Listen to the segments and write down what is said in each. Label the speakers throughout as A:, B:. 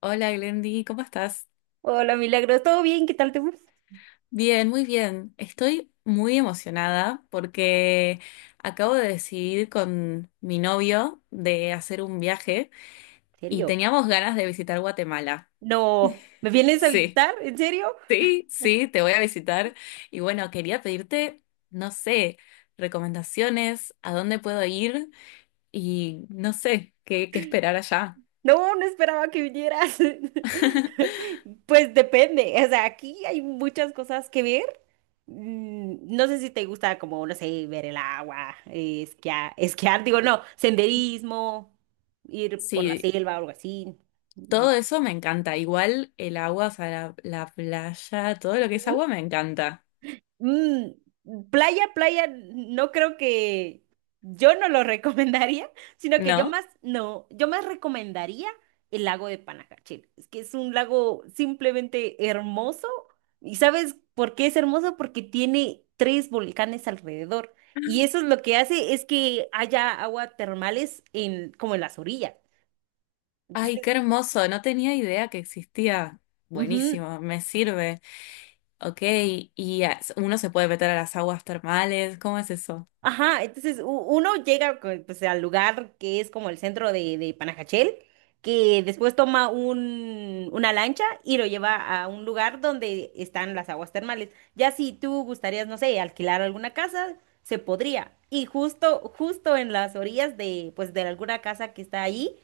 A: Hola Glendy, ¿cómo estás?
B: Hola, Milagros, ¿todo bien? ¿Qué tal te fue? ¿En
A: Bien, muy bien. Estoy muy emocionada porque acabo de decidir con mi novio de hacer un viaje y
B: serio?
A: teníamos ganas de visitar Guatemala.
B: No, ¿me vienes a
A: Sí,
B: visitar? ¿En serio?
A: sí, sí, te voy a visitar. Y bueno, quería pedirte, no sé, recomendaciones, a dónde puedo ir y no sé, qué esperar allá.
B: No, no esperaba que vinieras. Pues depende, o sea, aquí hay muchas cosas que ver. No sé si te gusta como, no sé, ver el agua, esquiar, esquiar, digo, no, senderismo, ir por la
A: Sí,
B: selva o algo así.
A: todo eso me encanta. Igual el agua, o sea, la playa, todo lo que es agua me encanta,
B: Mm, Playa, playa, no creo que yo no lo recomendaría, sino que yo
A: ¿no?
B: más, no, yo más recomendaría el lago de Panajachel. Es que es un lago simplemente hermoso. ¿Y sabes por qué es hermoso? Porque tiene tres volcanes alrededor. Y eso es lo que hace es que haya agua termales en, como en las orillas.
A: Ay,
B: Entonces,
A: qué hermoso. No tenía idea que existía.
B: ujú.
A: Buenísimo, me sirve. Ok, y uno se puede meter a las aguas termales. ¿Cómo es eso?
B: Ajá, entonces uno llega pues, al lugar que es como el centro de Panajachel, que después toma una lancha y lo lleva a un lugar donde están las aguas termales. Ya si tú gustarías, no sé, alquilar alguna casa, se podría. Y justo, justo en las orillas de, pues, de alguna casa que está ahí,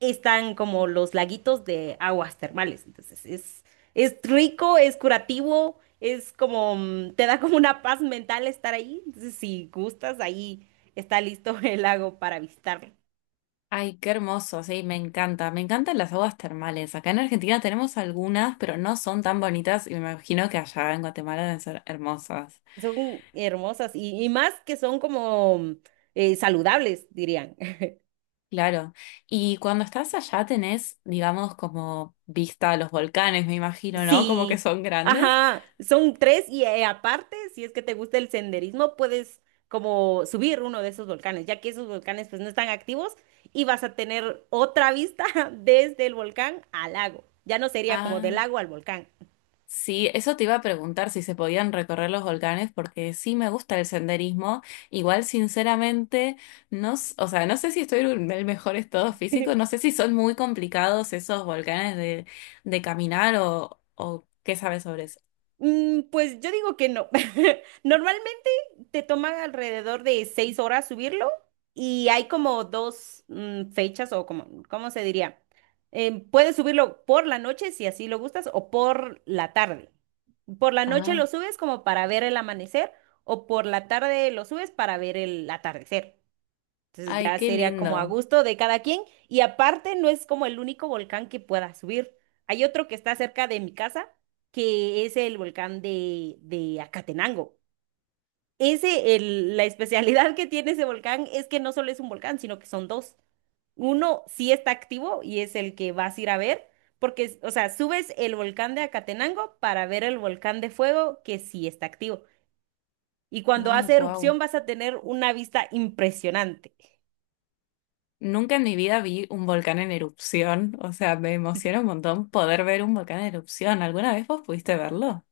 B: están como los laguitos de aguas termales. Entonces es rico, es curativo, es como, te da como una paz mental estar ahí. Entonces si gustas, ahí está listo el lago para visitarlo.
A: Ay, qué hermoso. Sí, me encanta. Me encantan las aguas termales. Acá en Argentina tenemos algunas, pero no son tan bonitas y me imagino que allá en Guatemala deben ser hermosas.
B: Son hermosas y más que son como saludables, dirían.
A: Claro. Y cuando estás allá tenés, digamos, como vista a los volcanes, me imagino, ¿no? Como que
B: Sí,
A: son grandes.
B: ajá, son tres y aparte, si es que te gusta el senderismo, puedes como subir uno de esos volcanes, ya que esos volcanes pues no están activos y vas a tener otra vista desde el volcán al lago. Ya no sería como del
A: Ah,
B: lago al volcán.
A: sí, eso te iba a preguntar si se podían recorrer los volcanes, porque sí me gusta el senderismo. Igual, sinceramente, no, o sea, no sé si estoy en el mejor estado físico, no sé si son muy complicados esos volcanes de caminar o qué sabes sobre eso.
B: Pues yo digo que no. Normalmente te toma alrededor de 6 horas subirlo y hay como dos fechas o como, ¿cómo se diría? Puedes subirlo por la noche si así lo gustas o por la tarde. Por la noche
A: Ah,
B: lo subes como para ver el amanecer o por la tarde lo subes para ver el atardecer. Entonces
A: ay,
B: ya
A: qué
B: sería como a
A: lindo.
B: gusto de cada quien. Y aparte no es como el único volcán que pueda subir. Hay otro que está cerca de mi casa, que es el volcán de Acatenango. Ese, la especialidad que tiene ese volcán es que no solo es un volcán, sino que son dos. Uno sí está activo y es el que vas a ir a ver, porque, o sea, subes el volcán de Acatenango para ver el volcán de fuego que sí está activo. Y cuando
A: Ah,
B: hace
A: wow.
B: erupción vas a tener una vista impresionante.
A: Nunca en mi vida vi un volcán en erupción, o sea, me emociona un montón poder ver un volcán en erupción. ¿Alguna vez vos pudiste verlo?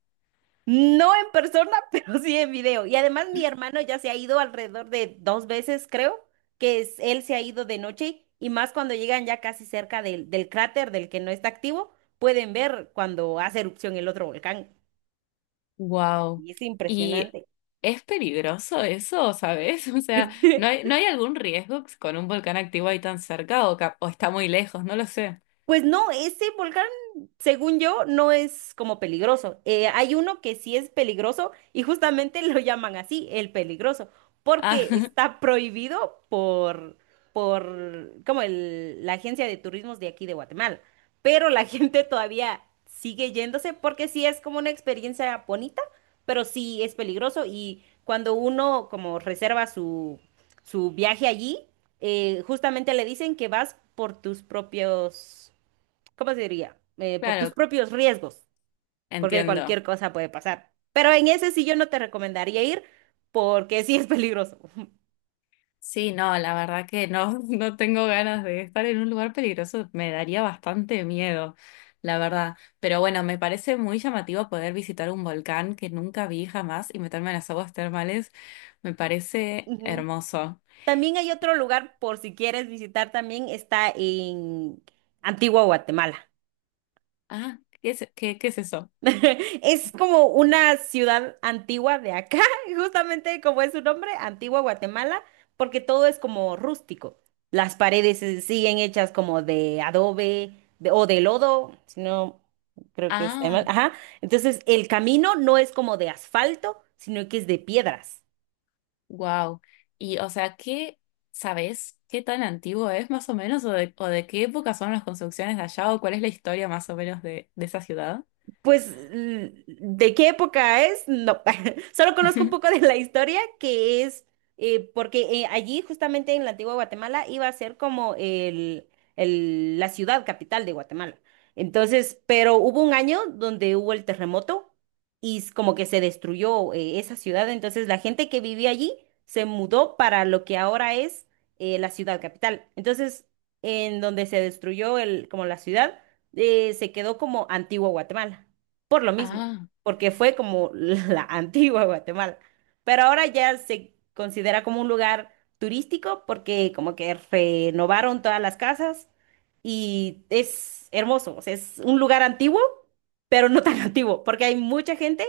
B: No en persona, pero sí en video. Y además mi hermano ya se ha ido alrededor de dos veces, creo, él se ha ido de noche y más cuando llegan ya casi cerca del cráter del que no está activo, pueden ver cuando hace erupción el otro volcán.
A: Wow.
B: Y es
A: ¿Y
B: impresionante.
A: es peligroso eso, sabes? O sea, ¿no hay, no hay algún riesgo con un volcán activo ahí tan cerca o, o está muy lejos? No lo sé.
B: Pues no, ese volcán, según yo, no es como peligroso. Hay uno que sí es peligroso y justamente lo llaman así, el peligroso,
A: Ah,
B: porque está prohibido por como la agencia de turismos de aquí de Guatemala. Pero la gente todavía sigue yéndose porque sí es como una experiencia bonita, pero sí es peligroso y cuando uno como reserva su viaje allí, justamente le dicen que vas por tus propios ¿cómo se diría? Por tus
A: claro,
B: propios riesgos, porque
A: entiendo.
B: cualquier cosa puede pasar. Pero en ese sí yo no te recomendaría ir porque sí es peligroso.
A: Sí, no, la verdad que no, no tengo ganas de estar en un lugar peligroso, me daría bastante miedo, la verdad. Pero bueno, me parece muy llamativo poder visitar un volcán que nunca vi jamás y meterme en las aguas termales, me parece
B: Ujú.
A: hermoso.
B: También hay otro lugar por si quieres visitar también, está en Antigua Guatemala.
A: Ah, ¿qué es, qué es eso?
B: Es como una ciudad antigua de acá, justamente como es su nombre, Antigua Guatemala, porque todo es como rústico. Las paredes siguen hechas como de adobe o de lodo, si no creo que está mal.
A: Ah,
B: Ajá. Entonces, el camino no es como de asfalto, sino que es de piedras.
A: wow. Y o sea, ¿qué sabes? ¿Qué tan antiguo es más o menos? O de qué época son las construcciones de allá? ¿O cuál es la historia más o menos de esa ciudad?
B: Pues, ¿de qué época es? No, solo conozco un poco de la historia, que es porque allí, justamente en la antigua Guatemala, iba a ser como la ciudad capital de Guatemala. Entonces, pero hubo un año donde hubo el terremoto y como que se destruyó esa ciudad. Entonces, la gente que vivía allí se mudó para lo que ahora es la ciudad capital. Entonces, en donde se destruyó como la ciudad se quedó como Antigua Guatemala por lo mismo,
A: Ah.
B: porque fue como la antigua Guatemala. Pero ahora ya se considera como un lugar turístico porque como que renovaron todas las casas y es hermoso, o sea, es un lugar antiguo, pero no tan antiguo, porque hay mucha gente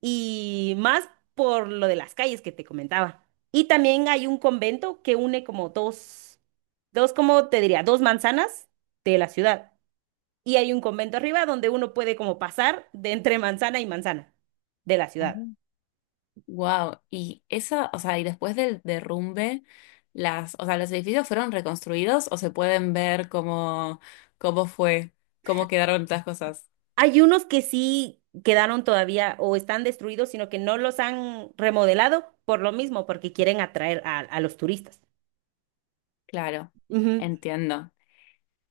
B: y más por lo de las calles que te comentaba. Y también hay un convento que une como como te diría? Dos manzanas de la ciudad y hay un convento arriba donde uno puede como pasar de entre manzana y manzana de la ciudad.
A: Wow, y esa, o sea, y después del derrumbe, las, o sea, los edificios fueron reconstruidos o se pueden ver cómo, cómo fue, cómo quedaron estas cosas.
B: Hay unos que sí quedaron todavía o están destruidos, sino que no los han remodelado por lo mismo, porque quieren atraer a los turistas.
A: Claro,
B: Ujú.
A: entiendo.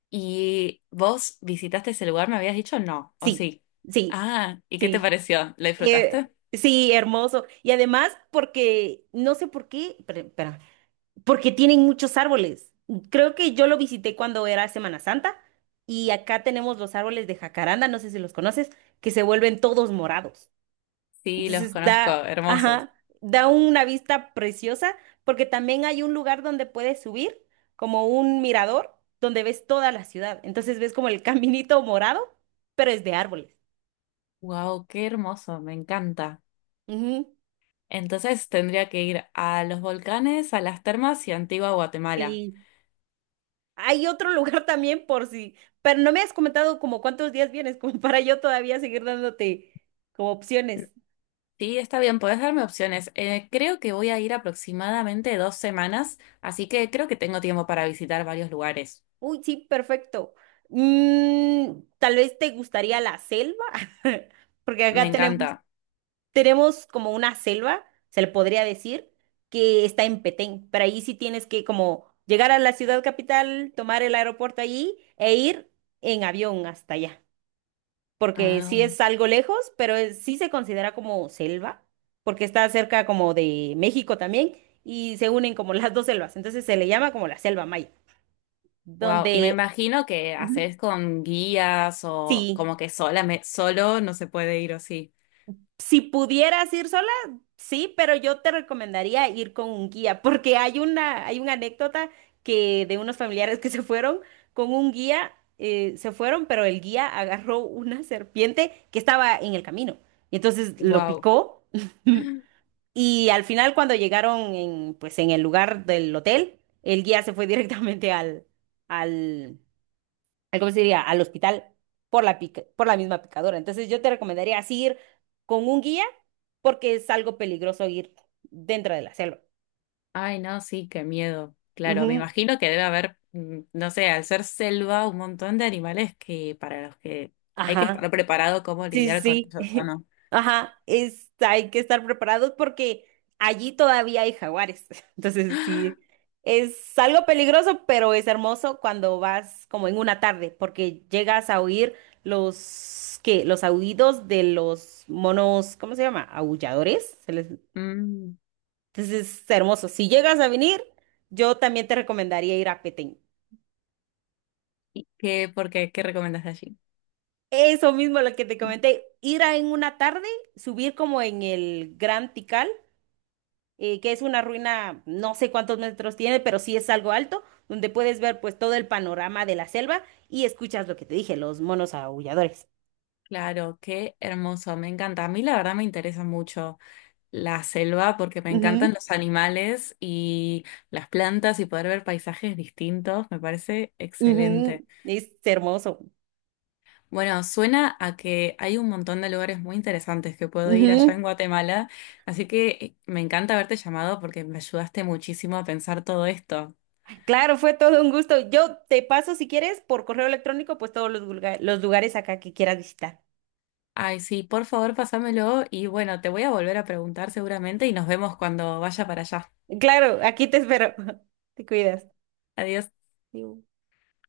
A: ¿Y vos visitaste ese lugar? ¿Me habías dicho no? ¿O
B: Sí,
A: sí?
B: sí,
A: Ah, ¿y qué te
B: sí.
A: pareció? ¿Lo
B: Eh,
A: disfrutaste?
B: sí, hermoso. Y además porque, no sé por qué, pero, espérame, porque tienen muchos árboles. Creo que yo lo visité cuando era Semana Santa y acá tenemos los árboles de jacaranda, no sé si los conoces, que se vuelven todos morados.
A: Sí, los
B: Entonces
A: conozco, hermosos.
B: ajá, da una vista preciosa porque también hay un lugar donde puedes subir, como un mirador, donde ves toda la ciudad. Entonces ves como el caminito morado, pero es de árboles.
A: Wow, qué hermoso, me encanta.
B: Ujú.
A: Entonces tendría que ir a los volcanes, a las termas y a Antigua Guatemala.
B: Y hay otro lugar también por si, pero no me has comentado como cuántos días vienes, como para yo todavía seguir dándote como opciones.
A: Sí, está bien, podés darme opciones. Creo que voy a ir aproximadamente 2 semanas, así que creo que tengo tiempo para visitar varios lugares.
B: Uy, sí, perfecto. Tal vez te gustaría la selva, porque
A: Me
B: acá tenemos,
A: encanta.
B: tenemos como una selva, se le podría decir, que está en Petén, pero ahí sí tienes que como llegar a la ciudad capital, tomar el aeropuerto allí e ir en avión hasta allá. Porque sí
A: Ah,
B: es algo lejos, pero sí se considera como selva, porque está cerca como de México también, y se unen como las dos selvas, entonces se le llama como la selva maya,
A: wow. Y me
B: donde
A: imagino que
B: Ujú.
A: haces con guías o
B: Sí,
A: como que sola, solo no se puede ir o sí.
B: si pudieras ir sola, sí, pero yo te recomendaría ir con un guía, porque hay una anécdota que de unos familiares que se fueron con un guía, se fueron, pero el guía agarró una serpiente que estaba en el camino, y entonces lo
A: Wow.
B: picó. Y al final, cuando llegaron en, pues, en el lugar del hotel, el guía se fue directamente al, ¿cómo se diría? Al hospital por la misma picadora. Entonces, yo te recomendaría así ir con un guía porque es algo peligroso ir dentro de la selva.
A: Ay, no, sí, qué miedo. Claro, me
B: Ujú.
A: imagino que debe haber, mm, no sé, al ser selva, un montón de animales que para los que hay que estar
B: Ajá.
A: preparado cómo
B: Sí,
A: lidiar con
B: sí.
A: ellos, ¿o no?
B: Ajá, hay que estar preparados porque allí todavía hay jaguares. Entonces, sí, es algo peligroso, pero es hermoso cuando vas como en una tarde, porque llegas a oír los aullidos de los monos, ¿cómo se llama? Aulladores.
A: Mm,
B: Entonces, es hermoso. Si llegas a venir, yo también te recomendaría ir a Petén.
A: ¿qué, por qué, qué recomendás de allí?
B: Eso mismo lo que te comenté, ir a en una tarde, subir como en el Gran Tikal que es una ruina, no sé cuántos metros tiene, pero sí es algo alto, donde puedes ver pues todo el panorama de la selva y escuchas lo que te dije, los monos aulladores.
A: Claro, qué hermoso, me encanta. A mí la verdad me interesa mucho la selva porque me encantan
B: Ujú,
A: los animales y las plantas y poder ver paisajes distintos, me parece excelente.
B: ujú, es hermoso.
A: Bueno, suena a que hay un montón de lugares muy interesantes que puedo ir allá en
B: Ujú.
A: Guatemala, así que me encanta haberte llamado porque me ayudaste muchísimo a pensar todo esto.
B: Claro, fue todo un gusto. Yo te paso, si quieres, por correo electrónico, pues todos los lugares acá que quieras visitar.
A: Ay, sí, por favor, pásamelo y bueno, te voy a volver a preguntar seguramente y nos vemos cuando vaya para allá.
B: Claro, aquí te espero. Te cuidas.
A: Adiós.
B: Adiós.